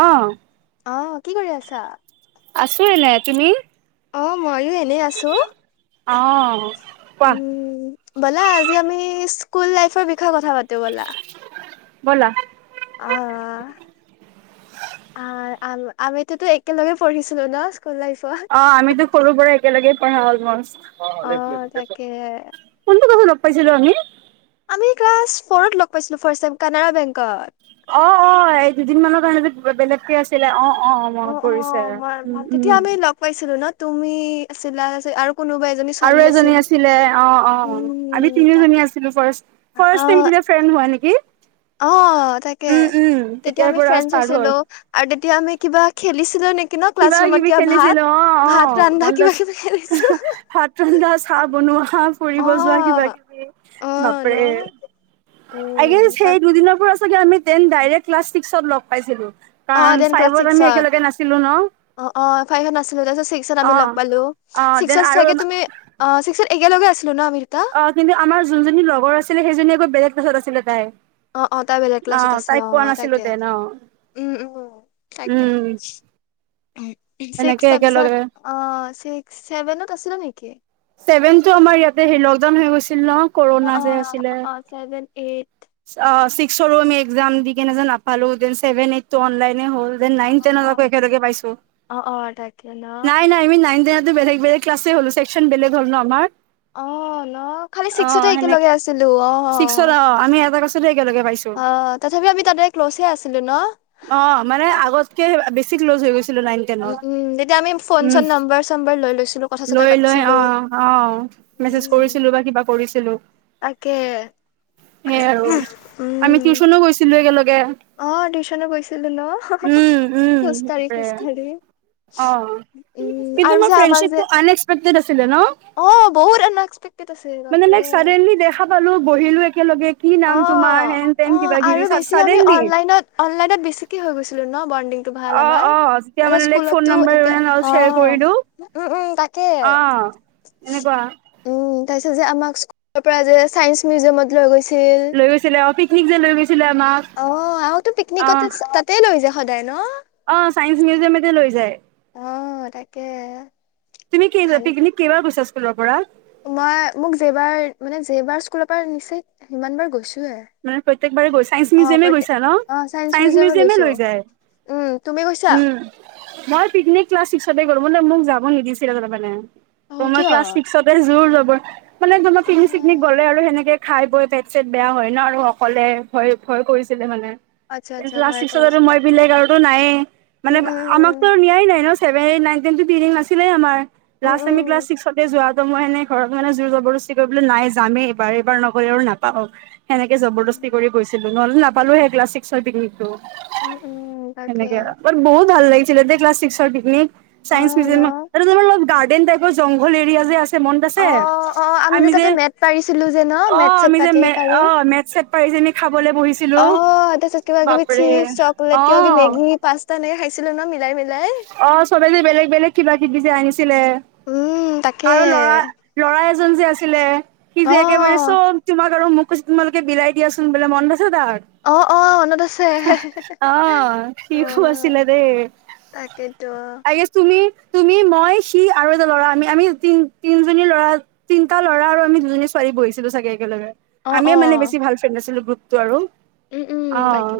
অ। অ কি কৰি আছা? আছোঁ এনে তুমি। অ', ময়ো এনে আছোঁ। অ', কোৱা উম ব'লা আজি আমি স্কুল লাইফৰ বিষয়ে কথা পাতো ব'লা। ব'লা। আহ। আহ আম আমিটোতো একেলগে পঢ়িছিলো ন স্কুল লাইফত। অ আমিতো সৰু পৰা একেলগে পঢ়া অলমষ্ট অ, কোনটো ক্লাছত লগ পাইছিলো আমি আমি ক্লাছ ফ'ৰত লগ পাইছিলো ফাৰ্ষ্ট টাইম কানাডা বেংকত অ অ এই দুদিন মানৰ কাৰণে যে বেলেগকে আছিলে অ অ মনত পৰিছে অ', মই উম ভাল তেতিয়া উম। আমি লগ পাইছিলো ন তুমি চিলাই আছিল আৰু কোনোবা এজনী ছোৱালী আৰু আছিল। এজনী আছিলে অ অ আমি উম, তাকে তিনিজনী আছিলোঁ ফাৰ্ষ্ট। ফাৰ্ষ্ট অ', টাইম তেতি ফ্ৰেণ্ড হোৱা নি অ তাকে উম, তেতিয়া তেতিয়াৰ আমি পৰা ফ্ৰেণ্ডছ ষ্টাৰ্ট হ'ল। আছিলো আৰু তেতিয়া আমি কিবা খেলিছিল কিবা কিবি খেলিছিলো অ অ ভাত ৰান্ধা মনত কিবা আছে, কিবি খেলিছো হহ ভাত ৰন্ধা চা চাহ বনোৱা অ ফুৰিব যোৱা কিবা কিবি অ ন বাপৰে আই গেষ্ট উম তাৰ সেই দুদিনৰ পৰা চাগে আমি তেন ডাইৰেক্ট ক্লাছ ছিক্সত লগ পাইছিলো। অ কাৰণ দেন ক্লাছ ফাইভত আমি ছিক্সত একেলগে নাছিলো ন অ অ ফাইভত নছিলো তাৰপিছত ছিক্সত আমি অ লগ পালোঁ অ দেন ছিক্সত আৰু চাগে তুমি অ ছি একেলগে আছ অ কিন্তু আমাৰ যোনজনী লগৰ আছিলে সেইজনী আকৌ বেলেগ ক্লাছত আছিলে তাই অ অ তাই বেলেগ অ ক্লাছত আছিল তাইক পোৱা অ নাছিলো তাকে তেন অ উম উম তাকে, উম উমহ ছিক্স এনেকে তাপিছত একেলগে অ চিক্স ছেভেনত আছিলা নেকি ছেভেনটো আমাৰ ইয়াতে হে লকডাউন হৈ গৈছি ল ন অ কৰুণা অ যে আছিলে। অ ছেভেন এইট অ ছিক্স ছৰো আমি একজাম দি কেনে যে নাপালোঁ দেন ছেভেন এইট টো অনলাইনে হ'ল। অ নাইন, টেনত অ আকৌ একেলগে পাইছোঁ অ অ তাকে ন নাই নাই আমি নাইন, টেনত বেলেগ বেলেগ ক্লাছে হ'লো। চেকচন বেলেগ হ'ল ন আমাৰ অহ ন খালি অ ছিক্সতে একেলগে সেনেকে আছিলোঁ অ অ ছিক্সত আমি এটা ক্লাছতে একেলগে পাইছোঁ। তথাপি আমি তাতে ক্ল'ছে আছিলো ন অ মানে অ আগতকে বেছি বেছি ক্লজ হৈ গৈছো উম উম তেতিয়া আমি ফোন চন নম্বাৰ চম্বাৰ লৈ লৈছিলো কথা চথা পাতিছিলো। অ অ, অ মেছেজ উম কৰিছিলো বা কিবা কৰিছিলো তাকে সে আৰু আমি উম টিউচনো গৈছিলো। উম একেলগে অ টিউচনো গৈছিলো ন উম খোজকাঢ়ি তাকে। খোজকাঢ়ি অ উম কিন্তু আৰু মই যে আমাক যে ফ্ৰেণ্ডচিপটো আন এক্সপেত ছিলে ন অ বহুত আনএক্সপেক্টেড আছিল মানে বাপৰে চাদেনলী দেখা পালোঁ বহিলো একেলগে কি অ নাম তোমাৰ অ, হেন তেন ‌অহ কিবা কিবি আৰু বেছি আমি চাডেনলি অনলাইনত অনলাইনত বেছিকে হৈ গৈছিলো ন। বৰ্নদিং টো ভাল অ আমাৰ। অ তেতিয়া মানে তাপিছত লাইক ফোন স্কুলত টো নাম্বাৰ একে, অ শ্বেয়াৰ কৰিলো উম উম তাকে তাকে, অ', এনেকুৱা উম তাপিছত যে আমাক পৰা যে চায়েন্স মিউজিয়ামত লৈ গৈছি লৈ গৈছিলে অ' পিকনিক যে লৈ গৈছিল অহ, আৰু তো পিকনিকতে তাতেই লৈ যায় সদায় ন'? অহ, চাইন্স মিউজিয়ামতে লৈ যায়। অহ, তাকে। তুমি কি ভাল পিকনিক কেইবাৰ গৈছা স্কুলৰ পৰা? মই মোক জেইবাৰ মানে জেইবাৰ স্কুলৰ পৰা নিচে সিমান বাৰ গৈছো। মানে প্ৰত্যয়েকবাৰে গৈ চাইন্স মিউজিয়ামে প্ৰত্যেক গৈছা অ চাইন্স ন'চাইন্স মিউজিয়ামত মিউজিয়ামে গৈছো লৈ যায়। উম তুমি গৈছা উম, মই পিকনিক ক্লাছ ছিক্সতে মোক যাব নিদিছিলে তাৰমানে অ ত'মই কিয় ক্লাছ ছিক্সতে জোৰ যবৰ মানে তোমাৰ পিকনিক- চিকনিক অ গ'লে আৰু সেনেকে খাই বৈ পেট- চেট বেয়া হয় ন' আৰু অকলে ভয় -ভয় কৰিছিলে হলে। আচ্ছা আচ্ছা ক্লাছ ভাই ছিক্সত কৰিছা মই বেলেগ আৰুটো নাইয়ে মানে উম উম আমাকতো নিয়াই নাই ন' চেভেন এইঠ নাইন তেন টো নাছিলে ট্ৰিম আমাৰ উম উম লাষ্ট আমি ক্লাচ ছিক্সতে যোৱাাত মইনে ঘৰত মান জোৰ জ বেছি কৰিবলৈ নাই যামেই এইবাৰ এইবাৰ নগলে আৰু নাপাও। সেনেকে উম জবৰদস্তী কৰি গৈছিলো নহ'লে নাপালো হে ক্লাছ ছিক্সৰ পিকনিক। উম উম উম, তাকে সেনেকে ব বহুত ভাল লাগিছিলে দে ক্লাছ চিক্সৰ পিকনিক। অ চাইন্স ন মিউজিয়ামত আৰু তোমাৰ অলপ গাৰ্ডেন টাপৰ জংঘল এৰিয়া যে আছে মনত অ আছে অ আমি যে তাতে মেট পাৰিছিলো যে ন মেট অ' চেট আমি যে পাতি মে অ মেট -ছেট পাৰি যে খাব অহ, তাৰপিছত কিবা -কিবি চিপচ - অ চকলেট কিবা -কিবি মেগী-পাস্তা এনেকে খাইছিলো ন, ' মিলাই -। অহ, চবে যে বেলেগ -বেলেগ, কিবা- কিবি যে আনিছ চিলে উম তাকে আৰু লৰা- ল'ৰা এজন যে আছিলে সি অ যে একেবাৰে চব তোমাক আৰু মোক কৈছে তোমালোকে বিলাই দিয়াচোন বোলে মন অ অ মনত আছে [unintelligible] অহ, অ হিয়ো আছিলে দেই। তাকেতো। তি তুমি মই সি আৰু এটা ল'ৰা আমি -আমি তি -তিনজনী ল'ৰা, তিনিটা ল'ৰা আৰু আমি দুজনী ছোৱালী বহিছিলো চাগে একেলগে। অ অ আমিয়ে মানে বেছি ভাল ফ্ৰেণ্ড আছিলো গ্ৰুপটো আৰু উম উম তাকে অ',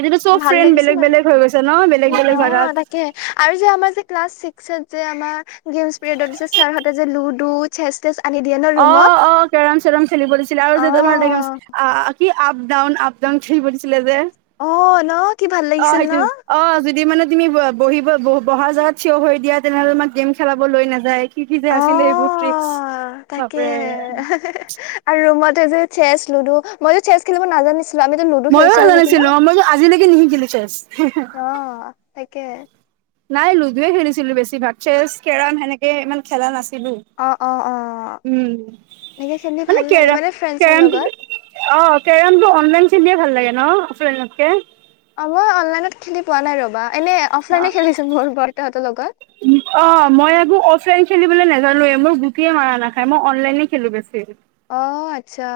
এতিয়াটো চব ভাল ফ্ৰেণ্ড লাগিছিল বেলেগ আৰু -বেলেগ হৈ গৈছে ন' বেলে উম, অ' তাকে আৰু যে আমাৰ যে ক্লাছ ছিক্সত যে আমাৰ গেমছ পিৰিয়ডত যে ছাৰহঁতে যে লুডু চেছ- তেছ আনি দিয়ে ন ৰুমত অ', - অ', কেৰম -চেৰম খেলিবলৈ দিছিলে আৰু অ যে তোমাৰ দেগামচ আ কি আপ ডাউন- আপ ডাউন খেলিব দিছিলে যে অ ন কি ভাল [inaudible] অহ, লাগিছিল ন সেইটো অহ যদি মানে তুমি বহিব ব -বহা জাগাত থিয় হৈ দিয়া তেনেহ'লে তোমাক গেম খেলাব লৈ নাযায়। কি- কি যে অ আছিলে এইবোৰ ট্ৰিক্স। তাকে বাপৰে আৰু ৰুমতে যে চেচ, লুডু আৰু মইটো চেচ খেলিব নাজানিছো আমিতো লুডু ময়ো খেলিছিলো নেকি ন' নাজানিছিলো মইতো আজিলৈকে নিশিকিলো চেছ অহ তাকে নাই লুডুয়ে খেলিছিলো বেছিভাগ চেচ, কেৰম সেনেকে ইমান খেলা নাছিল অ অ অ উম, এনেকে খেলি মানে ভাল লাগে কেৰম টো ফ্ৰেণ্ডছৰ লগত অহ, কেৰমটো অনলাইন খেলিয়ে ভাল লাগে ন'অফ লাইনত কে অহ, মই অনলাইনত খেলি পোৱা নাই ৰবা। এনে অফলাইনে খেলিছো মোৰ বৰতাহঁতৰ লগত অহ, মই আক অফলাইন খেলিবলে নে নেজানো মোৰ গোটেই মাৰা নাখায় মই অনলাইনে খেলো বেছি। অহ, আচ্ছা।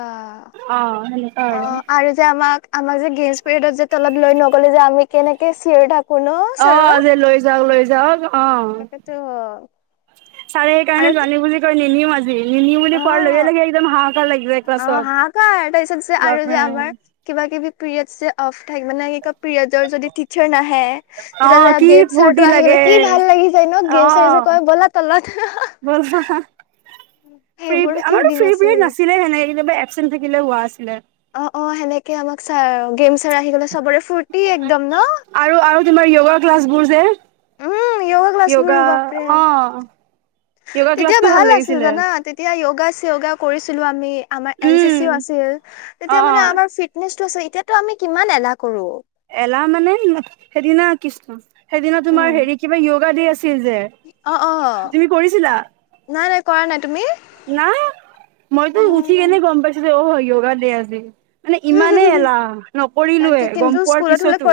অ সেনেকুৱা অহ, আৰু যে আমাক -আমাক গেছ পিৰিয়দত তলত যে লৈ নগলে যে আমি কেনেকে চিঞৰি থাকোঁ। থাকোঁ ন' অ যে ছাৰক। লৈ যাওক লৈ যাওক তাকে টো হ চাৰে সেইকাৰণে জানি বুজি কয় নিনিউ আজি নিনিউ বুলি পোৱাৰ লগে -লগে একদম হাঁহ অহ, হাহাকাৰ তাৰপিছত যে আৰু যে আমাৰ বাপৰে কিবা -কিবি পিৰিয়ড যে অফ থাকে মানে কি ক পিৰিয়ডৰ যদি টিচাৰ নাহে অ', কি তেতিয়াহ'লে ফূৰ্তি গেমছাৰটো আহিলে লাগে। কি ভাল লাগি যায়। গেম চাৰে যে কয় ব'লা তলত আহ [unintelligible] সেইবোৰ কি আমাৰো দিন ফ্ৰী আছিল পিৰেড নাছিলে হেণেকে কেতিয়াবা এচেণ্ট থাকিলে হোৱা আছিলে অ অ সেনেকে আমাক চ গেমচাৰ আহি গলে চবৰে ফূুৰ্তি একদম ন আৰু আৰু তোমাৰ য়োগা ক্লাছ বোৰ যে উম যোগা ক্লাছ য়োগা বোৰো বাপৰে অ', য়োগা তেতিয়া ক্লাছটো ভাল আছিল লাগিছিলে। জানা তেতিয়া য়োগা ওয়াগা কৰিছিলোঁ আমি আমাৰ উম, অঞ্চ্চো ও আছিল তেতিয়া মানে অ', আমাৰ ফিত নেছ আছো এতিয়াতো আমি কিমান এলাহ কৰো এলাহ মানে সেইদিনা কিছ সেইদিনা তোমাৰ উম হেৰি কিবা যয়োগা ডে আছিল আছিল যে অ অ তুমি কৰিছিলা নাই নাই কৰা নাই তুমি না মইতো উঠি কেনে গম পাইছো যে অ উয়োগা দে আজি মানে ইমানেই এলাহ নকৰিলোয়ে তাকে গম কিন্তু পোৱাৰ স্কুলত হলে পিছতো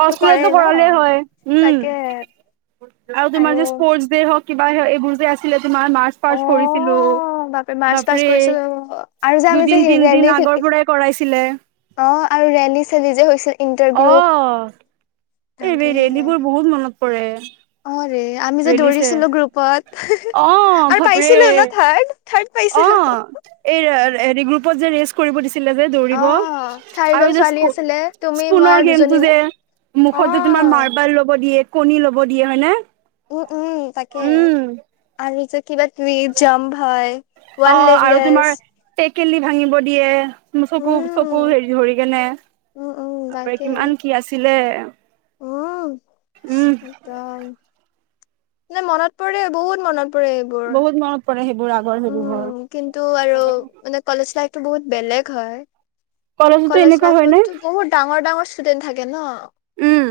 অ স্কুলতো অ, কৰালে হয় উম তাকে। আৰু তোমাৰ যে স্পৰ্ দে হক কিবা হ এইবোৰ যে আছিলে তোমাৰ মাৰ্চ পা অ কৰিছিলো। বাপে মাৰ্চ পা বাপৰে কৰিছো আৰু যে দুদিন তিনদিন আমি যে। আগৰ পৰাই কৰাইছিলে অ আৰু ৰেলী চেলি যে হৈছিল ইণ্টাৰ অ গ্ৰুপ। এই তাকে বে ৰেলি বোৰ বহুত মনত পৰে। অ আমি যে ৰেলী চে দৌৰিছিলো গ্ৰুপত অ আৰু বাপৰে পাইছিলো ন থাৰ্ড থাৰ্ড পাইছিলো [unintelligible] অ দৌৰিব আৰু চাৰিজন যে ছোৱালী আছিলে তুমি মই আৰু দুজনী গেমটো ন। যে, অ মুখতো তোমাৰ মাৰ্বল ল'ব দিয়ে, কণী ল'ব দিয়ে হয় নে? উম, উম তাকে, আৰু যে কিবা তুি জাম্প হয়। ওৱান লেগ ৰেছ, কেলি ভাঙিব দিয়ে। চকু চকু উম হেৰি ধৰি কেনে উম উম তপ কিমান কি আছিলে। আহম উম সদ [unintelligible] মানে মনত পৰে বহুত মনত পৰে এইবোৰ বহুত মনত পৰে সেইবোৰ আগৰ উম, হেৰিবোৰ কিন্তু আৰু মানে কলেজ লাইফটো বহুত বেলেগ হয়। কলেজতো কলেজ এনেকুৱা হয় নে লাইফতো বহুত ডাঙৰ ডাঙৰ ষ্টুডেন্ট থাকে ন। উম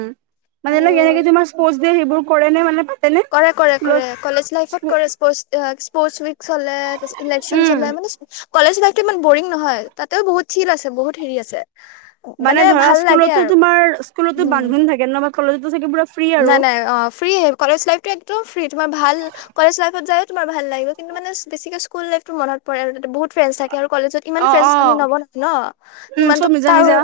মানে আৰু এনেকে তোমাৰ স্পৰ্ দে সেইবোৰ কৰে ন মানে। পাতেনে কৰে, স্কুলত কৰে কলেজ লাইফত কৰে স্পৰ্ট স্পৰ্টচ উই হলে তাৰপিছত ইলেকচন উম চলে মানে কলেজ লাইফটো ইমান বৰিং নহয়। তাতেও বহুত চিল আছে, বহুত হেৰি আছে। মানে ধৰা ভাল লাগে আৰু স্কুলতোমাৰ স্কুলতো উম বান্ধোন থাকে ন বা কলেজতো থাকে পুৰা ফ্ৰী আৰু নাই, নাই অ ফ্ৰী কলেজ লাইফটো একদম ফ্ৰী তোমাৰ ভাল কলেজ লাইফত যায়। তোমাৰ ভাল লাগে কিন্তু মানে বেছিকে স্কুল লাইফতটো মতৰে আৰু বহুত। ফ্ৰেণ্ড থাকে আৰু কলেজত ইমান অ ফ্ৰেড অ আমি নব ন ন উম ইমানতো চব নিজা কাৰ নিজা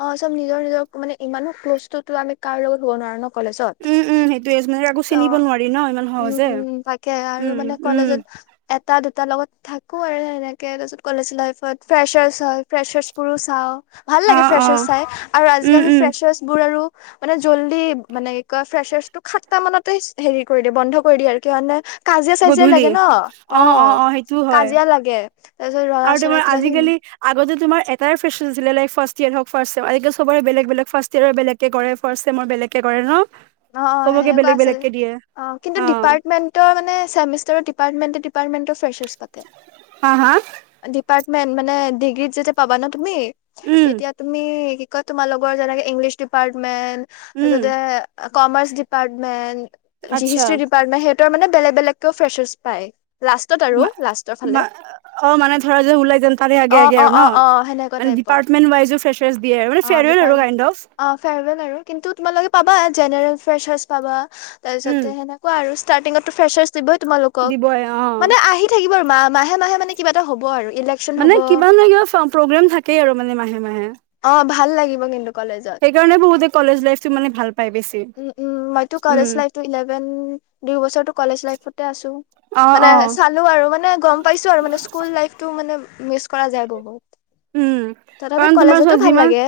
অ, চব নিজৰ নিজৰ মানে ইমানো ক্ল'জটোতো আমি কাৰো লগত হব নোৱাৰো ন। কলেজত উম উম সেইটোয়ে মানে কাকো ত। চিনিব নোৱাৰি ন ইমান উম, সহজে উম তাকে আৰু উম মানে উম কলেজত। এটা দুটাৰ লগত থাকো আৰু সেনেকে তাৰপিছত কলেজ লাইফত ফ্ৰেচাৰ্চ হয় ফ্ৰেচাৰ্চবোৰো চাওঁ। ভাল অ লাগে অ ফ্ৰেচাৰছ চাই আৰু উম আজিকালি উম ফ্ৰেচাৰছ বোৰ আৰু মানে জল্দি মানে ফ্ৰেটো সাতটা মানতে হেৰি কৰি দিয়ে বন্ধ কৰি দিয়ে আৰু কে কাজিয়া-চাজিয়া গধূলি লাগে ন অ কাজিয়া লাগে। তাৰ পিছত ছত ৰৰাা আৰু চৰা তোমাৰ কিবা কি আজিকালি আগতে তোমাৰ এটাৰে ল ফাৰ ইয়াৰ হ ফে চবৰে বেগ বেগ ফাৰ্ ইয়ৰ বেলেগে কৰে ফেগ একে কৰে ন অ' চবকে সেনেকোৱা বেলেগ আছে। বেলেগকে দিয়ে অ, কিন্তুি দীপাৰেটৰ মানাৰ। ডিপাৰমেন। হা হা ডিপাৰ্টমেন্টৰ মানে ডিগ্ৰীত যেতিয়া পাবা ন তুমি উম তেতিয়া তুমি তোমাৰ লগৰ যেনেকে ইংলিছ ডিপাৰ্টমেন্ট উম তাৰিছতে কমাৰ্চ ডিপাৰ্টমেন্ট। আচ্ছা হিষ্টি ডিপাৰ্টমেট সিহতৰ মানে বেলেগ বেলেগকও ফ্ৰেচাৰছ পায়। লাষ্টত আৰু মা লাষ্টৰ ফালে। মা অ, মানে ধৰা যে ওলাই যেন তাৰে আগে অ আগে অ আৰু ন অ অ সেনেকুৱা মানে টাইপত ডিপাৰ্টমেণ্ট ৱাইজো ফ্ৰে অ দিয়ে আৰু ডিপাৰ্ট কাইণ্ড অফ। অ, ফেয়াৰৱেল আৰু কিন্তু তোমালোকে পাবা। জেনেৰেল ফ্ৰেছাৰ্চ পাবা, উম তাৰপিছতে সেনেকুৱা আৰু ষ্টাৰ্টিঙতো ফ্ৰেছাৰছ ই তোমালোকক দিবই অ মানে আহি থাকিব আৰু মা মাহে মাহে মানে কিবা এটা হ'ব আৰু। ইলেকশ্যন মানে হ'ব কিবা নহয় কিবা প্ৰগ্ৰেম থাকেই আৰু মানে মাহে মাহে। অ' ভাল লাগিব কিন্তু। কলেজত সেইকাৰণে বহুতে কলেজ লাইফ টো মানে ভাল পায় বেছি। [unintelligible] চালো উম, আৰু মানে গম পাইছো আৰু অ', স্কুল অ', লাইফ তো মানে মিছ কৰা যায় আৰু। উম, কাৰণ তোমাৰ ওৰত যিমান লাগে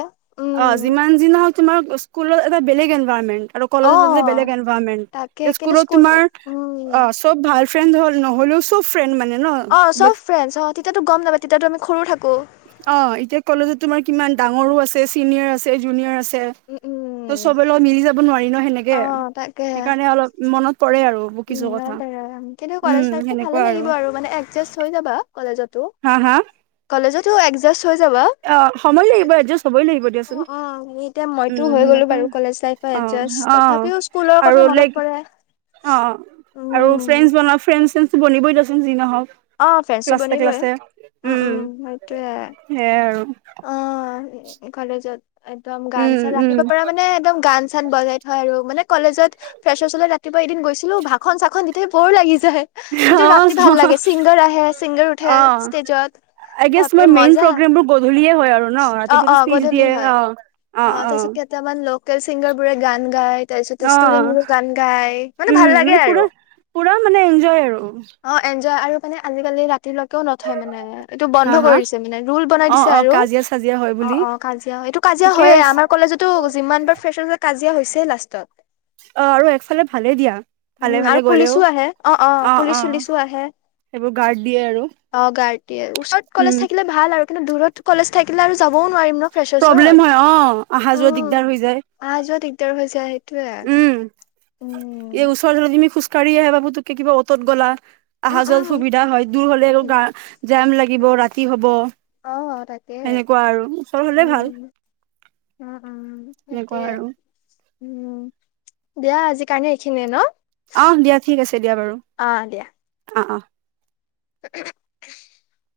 অ উম যিমান যি হওক তোমাৰ স্কুলত। টা বেলেগ এনভাইৰনমেণ্ট আৰু অ কলেজত বেলেগ এনভাইৰনমেণ্ট তাকে কিন্তু স্কুলত তোমাৰ উম অ চব ভাল ফ্ৰেণ্ড হ নহ'লেও চব ফ্ৰেণ্ড মানে ন অ বাট চব ফ্ৰেণ্ড অ তেতিয়াটো গম নাপায় পা তেতিয়াতো আমি সৰু থাকো অ এতিয়া কলেজত তোমাৰ কিমান ডাঙৰো আছে, চিনিয়ৰ আছে, জুনিয়ৰ আছে। উম ত উম চবে লগত মিলি যাব নোৱাৰি ন অ সেনেকে। তাকে সেইকাৰণে অলপ মনত পৰে আৰু কিছু কথা কিন্তু উম, কলেজ ল ভালে সেনেকুৱা লাগিব আৰু মানে এডজাষ্ট হৈ যাবা কলেজতো হা, হা কলেজতো একজাটষ হৈ যাব। অ', সময় লাগিব এডজাষ্ট হ'বই লাগিব অ দিয়াচোন অ এইটো উম, হৈ গলো সেনেকুৱা বাৰু অ', অ', তথাপিও স্কুলৰ আৰু কথা মনত লাইক পৰে। অ আৰু উম ফ্ৰেণ্ড বনাও ফ্ৰেণ্ড চেণডচ বনিবই দিয়াচোন যি নহওক অ ফ্ৰেণ্ডচটো ক্লাছে বনিবই। ক্লাছে উম উম সেইটোয়ে আৰু অ কলেজত একদম গান উম চান উম ৰাতিব পৰাৰা মানে একদম গান চ চান বজাই থয় আৰু মানে কলেজত ফেচাচ চলত ৰাতিুৱা এদিন গৈছিলো ভাষন চাখন দি থ বৰ লাগিছিল। কিন্তু ৰাতি ভাল অ লাগে চিংগাৰ আহে ছিংগাৰ উঠে অ ষ্টেজত বাপৰে মেইন মজা প্ৰগেমবোৰ গধূলি দিয় হয় আৰু ন অ অ ৰাতিপুৱা স্পিজ গধূলি দিয়ে হয় অ অ অ তাৰপিছত কেইটামান ছিংগাৰ বোৰে গান গাই তাৰপিছতে অ ষ্টুডেন্ট বোৰে গান গাই মানে উম ভাল লাগে পুৰা আৰু পুৰা মানে এনজয় আৰু অ এনজয় আৰু মানে আজিকালি ৰাতিলৈকেও নথয় মানে এইটো বন্ধ হা হা কৰি দিছে মানে ৰুল বনাই অ দিছে। অ আৰু কাজিয়া চাজিয়া হয় অ বুলি অ কাজিয়া হয়। এইটো কাজিয়া ঠিকে হয়য়েই। আছে আমাৰ কলেজতো যিমান বাৰ ফেচাচ কাজিয়া হৈছে লাষ্টত। অ আৰু একফালে ভালেই দিয়া উম ভালে আৰু ভালে গলেও পুলিচো আহে অ আহ অ। পুলিচ চুলিচো আহে সেইবোৰ গাৰ্ড দিয়ে আৰু দিয় ওচৰত কলেজ উম থাকিলে ভাল আৰু কিন্তু দূৰত কলেজ থাকিলে আৰু যাব। নোৱাৰিম ন ফেছৰ প্ৰব্লেম চত হয় অ অহা উ যোৱা দিগদাৰ হৈ যায় আহ যত ৰ হৈ য সেইটোয়ে উম উম কা় আহে বাবু তোক কিবা অত গলা উম অহা যোৱা উম সুবিধা হয় দূৰ হলে উম গা জাম লাগিব ৰাতি হ'ব। অ তাকে সেনেকুৱা আৰু ওচৰ হলে ভাল। উম উম উম তাকে তেনেকুৱা আৰু উম দিয়া আজি কাৰণে এইখিনিয়ে ন আহ দিয়া ঠিক আছে দিয়া বাৰু অ দিয়া অ অ [inaudible]